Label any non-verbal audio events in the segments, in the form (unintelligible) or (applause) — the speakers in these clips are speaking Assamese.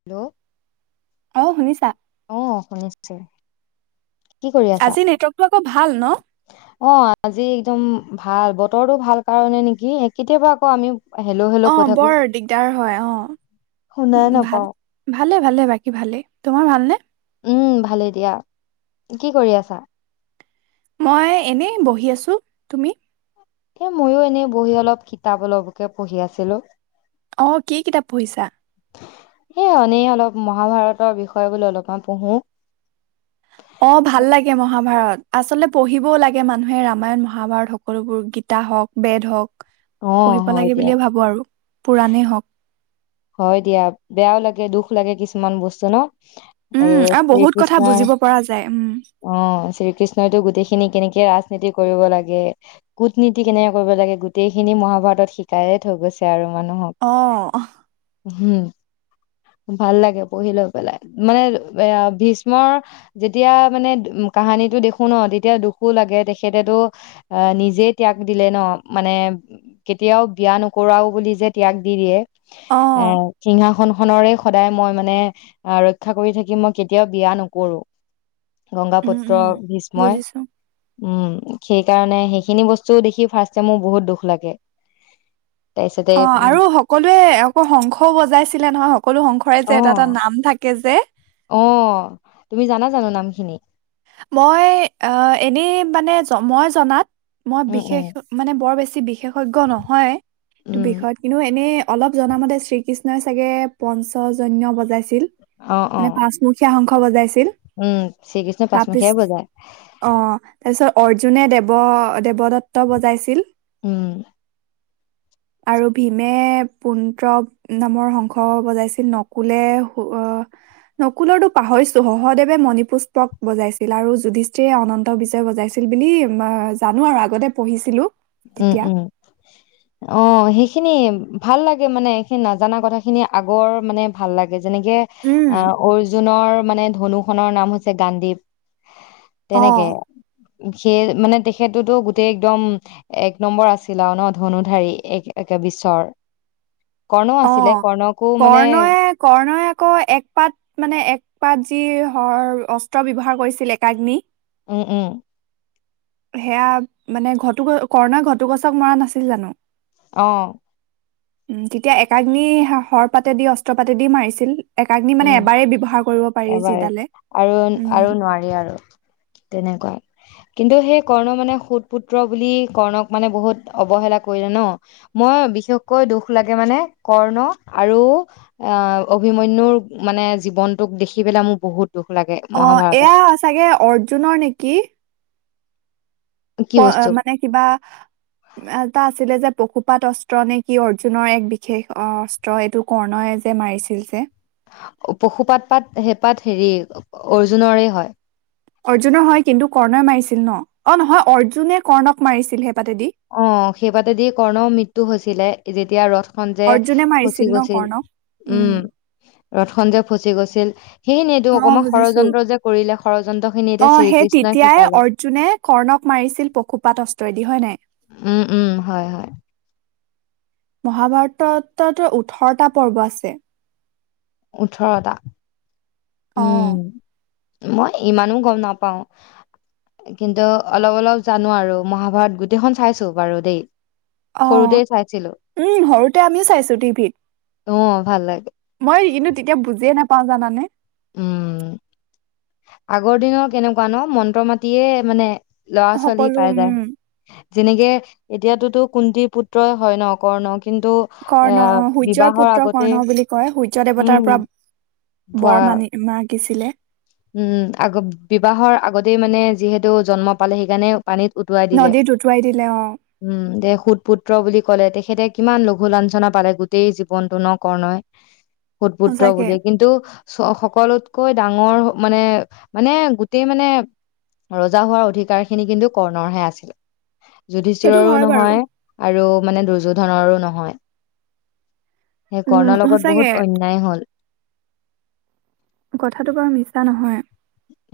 হেল্ল' অ', শুনিছা? অ', শুনিচু। কি কৰি আছা? আজি নেটৱৰ্কটো আকৌ ভাল ন? অ', আজি একদম ভাল ব বতৰটো ভাল কাৰণে নেকি? এ কেতিয়াবা আকৌ আমি হেল্ল' হেল্ল' কৈ অ', থাকো বৰ দিগদাৰ হয়। অ'। শুনাই উ, নাপাও ভাল। ভালে ভালে বাকী ভালেই। তোমাৰ ভালনে? উম, ভালেই দিয়া। কি কৰি আছা? মই এনে বহি আছো, তুমি? এ ময়ো এনেই বহি অলপ কিতাপ অলপকে পঢ়ি আছিলোঁ। অ', কি কিতাপ পঢ়িছা? সেই এনেই অলপ মহাভাৰতৰ বিষয়ে বুলু অলপমান পঢ়োঁ। অ', ভাল লাগে মহাভাৰত। আচলতে পঢ়িবও লাগে মানুহে ৰামায়ণ, মহাভাৰত, সকলোবোৰ। গীতা হওঁক, বেদ হওঁক। অ পঢ়িব হয় লাগে দিয়া বুলিয়ে ভাবো আৰু। পুৰাণেই হওঁক। হ'য় দিয়া। বেয়াও লাগে, দুখ লাগে, কিছুমান বস্তু নো? উম আৰু শ্ৰী বহুত কথা কৃষ্ণই, বুজিব পৰা যায় উম। অ', শ্ৰী কৃষ্ণইতো গোটেইখিনি কেনেকে এ ৰাজনীতি কৰিব লাগে, কুটনীতি কেনেকে কৰিব লাগে, গোটেইখিনি মহাভাৰতত শিকায়ে থৈ গৈছে আৰু। মানুহক অ হমম। ভাল লাগে পঢ়ি লৈ পেলাই। মানে এ ভীষ্মৰ যেতিয়া মানে ম কাহানীটো দেখো নহয়, তেতিয়া দুখো লাগে। তেখেতেতো, আহ নিজে ত্যাগ দিলে নো? মানে, কেতিয়াও বিয়া নকৰাও বুলি যে ত্যাগ দি দিয়ে অ এ, সিংহাখন খনৰে সদায় মই মানে, আহ ৰক্ষা কৰি থাকিম। মই কেতিয়াও বিয়া নকৰোঁ। উম গংগাাপুত্ৰ উম ভ্ৰীষ্মই। বুজিছো। উম। সেই কাৰণে সেইখিনি বস্তু দেখি ফাৰ্ষ্টে মোৰ বহুত দুখ লাগে। তাৰপিছতে অ', উম, আৰু সকলোৱে আকৌ শংখও বজাইছিলে নহয়, সকলো শংখৰে যে এটা এটা অ', নাম থাকে। যে অ তুমি জানা জানো নামখিনি মই অ এনেই মানে মই জনাত মই উম, উম, বিশেষ মানে বৰ বেছি বিশেষজ্ঞ নহয় এইটো উম, বিষয়ত কিন্তু এনে অলপ জনামতে শ্ৰীকৃষ্ণই চাগে পঞ্চজন্য বজাইছিল অ', মানে অ', পাঁচমুখীয়া খ বজাইছিল উম শ্ৰীকৃষ্ণ তাৰপিছ পাঁচমুখীয়াই বজায়। অ তাৰপিছত অৰ্জুনে দেৱ দেৱদত্ত বজাইছিল উম আৰু ভীমে পৌণ্ড্ৰ নামৰ শংস বজাইছিল নকুলে আহ নকুলৰটো পাহৰিছো সহদেৱে মণিপুষ্ট ক বজাইছিল আৰু যুধিষ্ঠিৰে অনন্ত বিজয় বজাইছিল বুলি জানো আৰু আগতে পঢ়িছিলো উম তেতিয়া উম অ সেইখিনি ভাল লাগে মানে এইখিনি নাজানা কথা খিনি আগৰ মানে ভাল লাগে যেনেকে উম অ অৰ্জুনৰ মানে ধনু খনৰ নাম হৈছে গান্ধীপ অ তেনেকে সেই মানে তেখেততো গোতেই একদম এক নম্বৰ আছিল আৰু ন ধনুধাৰী একে বিশ্বৰ কৰ্ণ অ আছিলে কৰ্ণকো মানে কৰ্ণয়ে কৰ্ণয়ে আকৌ এক পাত মানে এক পাত যি ৰ অস্ত্ৰ ব্যৱহাৰ কৰিছিল একাগ্নি উম উম সেয়া মানে ঘটুকছ কৰ্ণই ঘটুকছক মৰা নাছিল জানো অ উম তেতিয়া একাগ্নি হৰ পাতেদি দি অস্ত্ৰ পাতেদি মাৰিছিল একাগ্নি মানে উম এবাৰেই ব্যৱহাৰ কৰিব পাৰি এবাৰ যিডালে আৰু উম আৰু নোৱাৰি আৰু তেনেকুৱা কিন্তু সেই কৰ্ণ মানে সুত পুত্ৰ বুলি কৰ্ণক মানে বহুত অৱহেলা কৰিলে ন মই বিশেষকৈ দুখ লাগে মানে কৰ্ণ আৰু আহ অভিময়নুৰ মানে জীৱন টোক দেখি পেলাই মো বহুত অ মহাভাৰতত এয়া চাগে অৰ্জুনৰ নেকি কি বস্তু মানে কিবা এটা আছিলে যে পশুপাত অস্ত্ৰ নে কি অৰ্জুনৰ এক বিশেষ অস্ত্ৰ এইটো কৰ্ণয় যে মাৰিছিল যে পশুপাত পাত সেইপাত হেৰি অৰ্জুনৰে হয় অৰ্জুনৰ হয় কিন্তু কৰ্ণই মাৰিছিল ন অ নহয় অৰ্জুনে কৰ্ণক মাৰিছিল পাতেদি অ', সেইবাদি কৰ্ণ মৃত্যু হৈছিলে। যেতিয়া ৰথ খন যে অৰ্জুনে ফচি মাৰিছিল ন গৈছিল! কৰ্ণক উম, ৰথখন যে ফচি গৈছিল। সেইখিনিয়েতো অ' অকমান বুজিছো। ষড়যন্ত্ৰ যে কৰিলে ষড়যন্ত্ৰ খিনি এতিয়া অ' সেই শ্ৰীকৃষ্ণই তেতিয়াই শিকালে অৰ্জুনে কৰ্ণক মাৰিছিল পশুপাত অস্ত্ৰৰেদি হয় নাই? উম-উম, হয়-হয়। মহাভাৰততটো ওঠৰটা পৰ্ব আছে। ওঠৰটা। অ'। উম মই ইমানো গম নাপাওঁ, কিন্তু অলপ-অলপ জানো আৰু মহাভাৰত গোটেইখন চাইছোঁ বাৰু দেই। অ', সৰুতে চাইছিলো উম! সৰুতে আমিও চাইছোঁ টিভিত। অ' ভাল লাগে। মই কিন্তু তেতিয়া বুজিয়ে না পাওঁ জানানে? উম। আগৰ দিনৰ কেনেকুৱা ন' মন্ত্ৰ মাতিয়ে মানে ল'ৰা-ছোৱালী সকলো পাই উম, যায়। যেনেকে এতিয়াতোতো কুন্তিৰ পুত্ৰই হয় ন' কৰ্ণক কৰ্ণ, সূৰ্য্যৰ পুত্ৰ আগতে কৰ্ণ বুলি কয়। সূৰ্য উম দেৱতাৰ পৰা পোৱা বৰমানি (unintelligible) শিকিছিলে উম, আগ বিবাহৰ আগতেই মানে যিহেতু জন্ম পালে সেইকাৰণে পানীত উটুৱাই দিলে নদীত উটুৱাই দিলে অ', উম, দে সুত পুত্ৰ বুলি ক'লে তেখেতে কিমান লঘু লাঞ্চনা পালে গোটেই জীৱনটো ন' কৰ্ণই। সুত পুত্ৰ সঁচাকে। বুলিয়ে কিন্তু চ' সকলোতকৈ ডাঙৰ মানে মানে গোটেই মানে ৰজা হোৱাৰ অধিকাৰ খিনি কিন্তু কৰ্ণৰহে আছিল। সেইটো যুধিষ্ঠিৰৰো হয় বাৰু, নহয় আৰু মানে দুৰ্যোধনৰো নহয়। সেই উম, কৰ্ণৰ লগত সঁচাকে বহুত অন্যায় হ'ল। কথাটো বাৰু মিছা নহয়।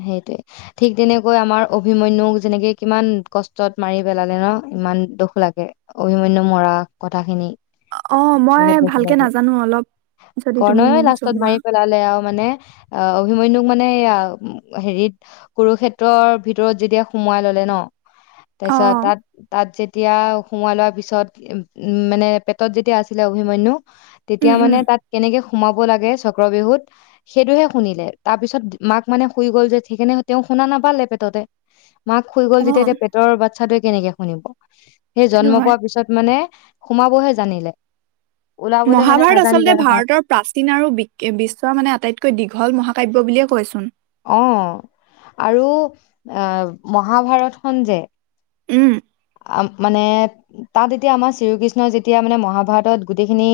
সেইটোৱে ঠিক তেনেকৈ আমাৰ অভিমন্যুক যেনেকে কিমান কষ্টত মাৰি পেলালে ন' ইমান দুখ লাগে অভিমন্যুক মৰা কথাখিনি। অ', মই বহুত দুখ ভালকে লাগে নাজানো অলপ যদি তুমি কৰ্ণই মোক জনোৱা। অ', অভিমন্যু মানে হেৰিত কুৰুক্ষেত্ৰৰ ভিতৰত যেতিয়া সোমোৱাই ল'লে ন' তৰিচত অ', তাত তাত যে তেতিয়া সোমোৱাই লোৱাৰ পিছত উম, মানে পেটত যেতিয়া আছিলে অভিমন্যু তেতিয়া উম, উম, মানে তাত কেনেকে সোমাব লাগে চক্ৰ বিহুত সেইটোহে শুনিলে তাৰ পিছত মাক মানে শুই গ'ল যে সেইকাৰণে তেওঁ শুনা নাপালে পেটতে মাক শুই গল যেতিয়া অ', এতিয়া পেটৰ টোৱে কেনেকে শুনিব সেই সেইটো জন্ম হয়। পোৱা পিছত মানে সুমাবহে জানিলে ওলাবলে মানে মহাভাৰত নাজানিলে আচলতে নহয় ভাৰতৰ প্ৰাচীন আৰু বিশ্বৰ মানে আটাইতকৈ দীঘল মহাকাব্য বুলিয় কয় কৈচোন অ আৰু আহ মহাভাৰতখন যে উম মানে তাত এতিয়া আমাৰ শ্ৰীকৃষ্ণই যেতিয়া মানে মহাভাৰতত গোটেইখিনি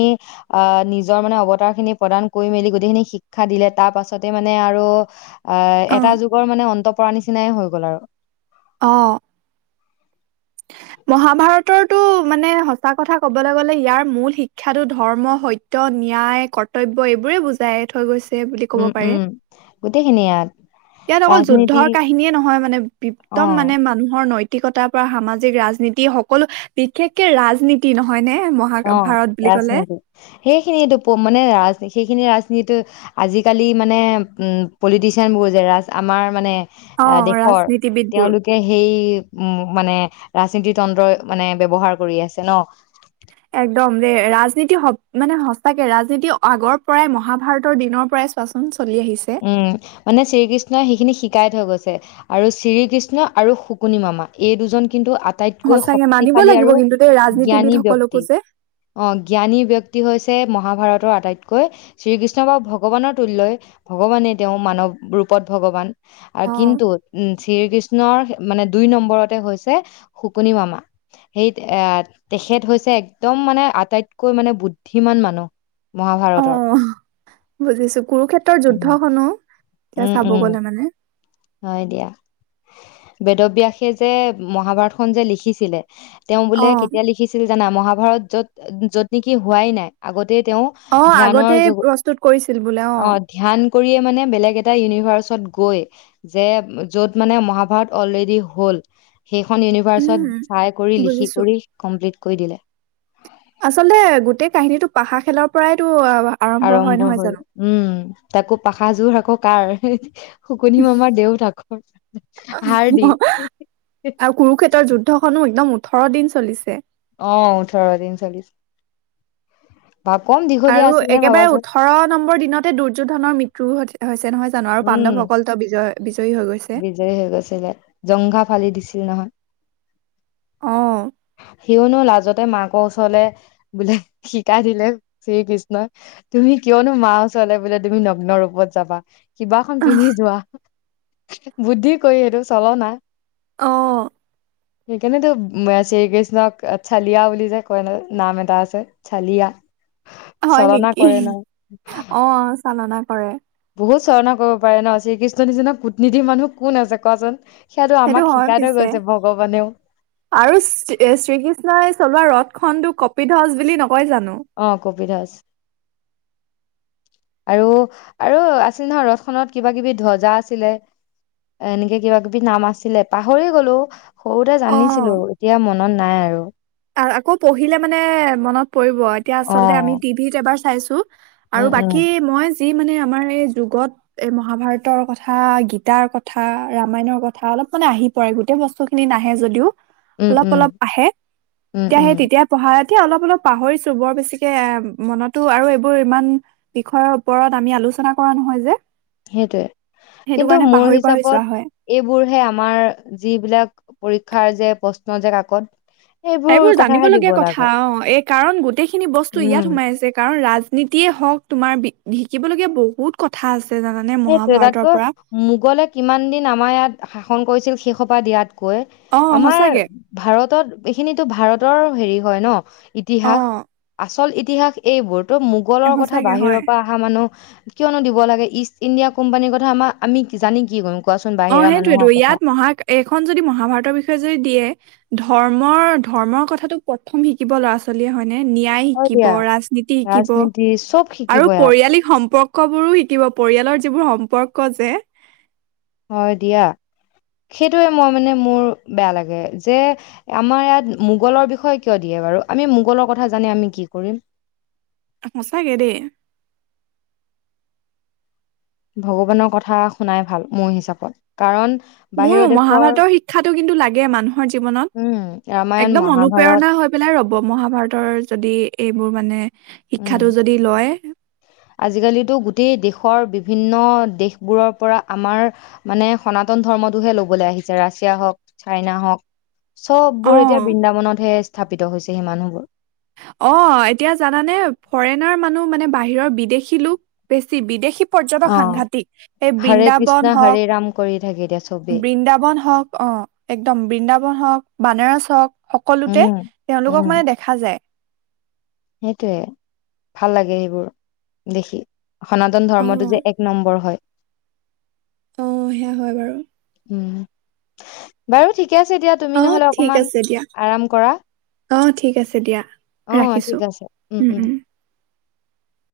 আহ নিজৰ মানে অৱতাৰ খিনি প্ৰদান কৰি মেলি গোটেইখিনি শিক্ষা দিলে তাৰ পাছতে মানে আৰু অ এটা যুগৰ মানে অন্ত পৰা নিচিনাই হৈ গ'ল আৰু অঁ মহাভাৰতৰটো মানে সঁচা কথা কবলৈ গলে ইয়াৰ মূল শিক্ষাটো ধৰ্ম সত্য ন্যায় কৰ্তব্য এইবোৰে বুজাই থৈ গৈছে বুলি কব উম পাৰে উম গোটেইখিনি ইয়াত ইয়াত অকল ৰাজনীতি যুদ্ধৰ কাহিনীয়ে নহয় মানে বিপ্তম অ মানে মানুহৰ নৈতি পৰা সাজ ৰাজনীতি সকলো বিশেষকে ৰাজনীতি নহয় নে অ মহাভাৰত বুলি ক'লে? ৰাজনীতি সেইখিনিটো মানে ৰাজনীতি সেইখিনি যিতু আজিকালি মানে উ পলিটিচিয়ানবোৰ যে ৰাজ আমাৰ মানে আহ অ', দেশৰ ৰাজনীতিবিদবোৰ। তেওঁলোকে সেই উ মানে ৰাজনীতি তন্ত্ৰই মানে ব্যৱহাৰ কৰি আছে ন একদম যে ৰাজনীতি স মানে সঁচাকে ৰাজনীতি আগৰ পৰাই মহাভাৰতৰ দিনৰ পৰাই চোৱাচোন চলি আহিছে। উম মানে শ্ৰীকৃষ্ণই সেইখিনি শিকাই থৈ গৈছে আৰু শ্ৰীকৃষ্ণ আৰু শুকুনি মামা এই দুজন কিন্তু আটাইতকৈ সঁচাকে মানিব শক্তিশালী লাগিব আৰু কিন্তু দেই ৰাজনীতিবিদ জ্ঞানী সকলকো ব্যক্তি যে অ জ্ঞানী ব্যক্তি হৈছে মহাভাৰত আটাইতকৈ শ্ৰীকৃষ্ণ বা ভগৱানৰ তুল্য ভগৱানে তেওঁ মানৱ ৰূপত ভগৱান আৰু অ কিন্তু উম শ্ৰী কৃষ্ণৰ মানে দুই নম্বৰতে হৈছে শুকনি মামা সেই এ তেখেত হৈছে এক্দম মানে আটাইতকৈ মানে বুদ্ধিমান মানুহ অ মহাভাৰতৰ বুজিছো কুৰুক্ষেত্ৰৰ য উম শুনো এতিয়া উম চাব উম গ'লে মানে হয় দিয়া বেদবিয়াসে যে মহাভাৰতখনন যে লিখিছিলে তেওঁ অ বোলে কেতিয়া লিখিছিল জানা মহাভাৰত য'ত য'ত নেকি হোৱাই নাই আগত তেওঁ অ আগতে প্ৰস্তুত কৰিছিল বোলে অ ধ্যান কৰিয়ে মানে বেলেগ এটা ইউনিট তাৰ ওচৰত গৈ যে য'ত মানে মহাভাৰত অলৰেডি হ'ল সেইখন ইউনিত উম চাই কৰি লিখি বুজিছো কৰি কৰিমপ্লিট কৈ দিলে আচলতে গোটেই কাহিনীটো পাহা খেলৰ পৰাইতো আৰম্ভ হয় উম তাকো পাখাযোৰ আকৌ কাৰ শুকনি মামাৰ দেউতাকৰ হাড় দি আৰু কুৰুক্ষেত্ৰৰ যুদ্ধখনো একদম ওঠৰ দিন চলিছে অ ওঠৰদি চলিছে আৰু একেবাৰে ভাবাচোন ওঠৰ নম্বৰ দিনতে দুৰ্যোধনৰ মৃত্যুও ঘটিল আছে নহয় জানো আৰু উম পাণ্ডৱসকলতো বিজয় বিজয়ী হৈ গৈছে বিজয়ী হৈ গৈছিলে জংঘা ফালি দিছিল নহয় অ (inaudible) কিয়নো লাজতে মাকৰ ওচৰলে বোলে শিকাই দিলে শ্ৰীকৃষ্ণই তুমি কিয়নো মাৰ ওচৰলে বোলে তুমি নগ্ন ৰূপত যাবা কিবাখন পিন্ধি যোৱা বুদ্ধি কৰি সেইটো চল না অ সেইকাৰণেতো শ্ৰীকৃষ্ণক চালিয়া বুলি যে কয় ন নাম এটা আছে চালিয়া হয় চলনা নেকি কৰে ন অ চালনা কৰে বহুত চালনা কৰিব পাৰে ন শ্ৰীকৃষ্ণ নিচনা কুটনীতি মানুহ কোন আছে কোৱা চোন সেইটো হয় পিছে আৰু শ্ৰীকৃষ্ণই চলোৱা ৰথ খন টো কপিধ্বজ বুলি নকয় জানো অ কপিধজ আৰু আৰু আছিল নহয় ৰথ খনত কিবা কিবি ধজা আছিলে এনেকে কিবা কিবি নাম আছিলে পাহৰি গলো সৰুতে অ জানিছিলো এতিয়া মন মনত নাই আৰু আকৌ পঢ়িলে মানে মনত পৰিব এতিয়া অ আচলতে আমি টিভিত এবাৰ চাইছো আৰু উম উম বাকী মই যি মানে আমাৰ এই যুগত এ মহাভাৰতৰ কথা গীতাৰ কথা ৰামায়ণৰ কথা অলপ মানে আহি পৰে গোটেই বস্তুখিনি নাহে যদিও উম অলপ উম অলপ আহে উম তেতিয়া উম সেই তেতিয়া পঢ়া এতিয়া অলপ অলপ পাহৰিছো বৰ বেছিকে এ মনতো আৰু এইবোৰ ইমান বিষয়ৰ ওপৰত আমি আলোচনা কৰা নহয় যে সেইটোয়ে সেইটো কিন্তু কাৰণে মোৰ পাহৰি পাহৰি যোৱা হয় হিচাপত এইবোৰহে আমাৰ যিবিলাক পৰীক্ষাৰ যে প্ৰশ্ন যে কাকত সেইবোৰ এইবোৰ জানিব কথাহে দিব লগীয়া লাগে কথা অ এই কাৰণ গোটেইখিনি বস্তু ইয়াত উম সোমাই আছে কাৰণ ৰাজ নীতিয়ে হওক তোমাৰ শিকিবলগীয়া বহুত কথা আছে জানানে সেইটোৱে তাতো মহাভাৰতৰ পৰা মোগলে কিমান দিন আমাৰ ইয়াত শাসন কৰিছিল সেইসোপা দিয়াত কৈ অ আমাৰ সঁচাকে ভাৰতত এইখিনিতো ভাৰত ৰ হেৰি হয় ন অ ইতিহাস আচল ইতিহাস এইবোৰ্ মোগলৰ কথা সঁচাকে হয় বাহিৰৰ পৰা অহা মানুহ কিয়নো দিব দিব লাগে ইণ্ডিয়া কোম্পানীৰ কথা আমাৰ আমি জানি কি কৰোঁ অ সেইটোয়েতো ইয়াত মহা এইখন যদি মহাভাৰতৰ বিষয়ে যদি দিয়ে ধৰ্মৰ ধৰ্মৰ কথাটো প্ৰথম শিকিব ল'ৰা ছোৱালীয়ে হয় নে ন্যায় হয় শিকিব দিয়া ৰাজনীতি শিকিব ৰাজনীতি চব আৰু শিকিব ইয়াত পৰিয়ালিক সম্পৰ্ক বোৰো শিকিব পৰিয়ালৰ যিবোৰ সম্পৰ্ক ক যে হয় দিয়া সেইটোৱে মই মানে মোৰ বেয়া লাগে যে আমাৰ ইয়াত মোগলৰ বিষয়ে কিয় দিয়ে বাৰু আমি মোগলৰ কথা জানি আমি কি কৰিম সঁচাকে দেই ভগৱানৰ কথা শুনাই ভাল মোৰ হিচাপত কাৰণ বাহিৰৰ মোৰো দেশৰ মহাভাৰতৰ শিক্ষাটো কিন্তু লাগে মানুহৰ উম জীৱনত ৰামায়ণ একদম মহাভাৰত অনুপ্ৰেৰণা হৈ পেলাই ৰব মহাভাৰতৰ যদি এইবোৰ মানে উম শিক্ষাটো যদি লয় আজিকালিতো গোটেই দেশৰ বি বিভিন্ন দেশবোৰৰ পৰা আমাৰ মানে সনাতন ধৰ্মটোহে ল'বলৈ আহিছে ৰাছিয়া হওক চাইনা হওক চব বোৰ এতিয়া অ' বৃন্দাবনতহে আছে স্থাপিত হৈছে সেই মানুহবোৰ অ এতিয়া জানানে ফৰেনাৰ মানুহ মানে বাহিৰৰ বিদেশী লোক বেছি বিদেশী পৰ্যটক অ সাংঘাতিক এই হৰে কৃষ্ণ বৃন্দাবন হৰে হওক ৰাম কৰি থাকে এতিয়া চবেই বৃন্দাবন হওক অ একদম বৃন্দাবন হওক বানাৰস চওক (inaudible) সকলোতে উম তেওঁলোকক মানে দেখা যায় সেইটোৱে ভাল লাগে সেইবোৰ দেখি সনাতন অ' ধৰ্মটো যে এক নম্বৰ হয়। অ', সেয়া হয় বাৰু। উম, বাৰু ঠিক ঠিকে আছে দয়া তুমি অ' নহ'লে ঠিক অকমান আছে দিয়া আৰাম কৰা। অ', ঠিক আছে দিয়া। অ ৰাখিছো ঠিক আছে উম, উম।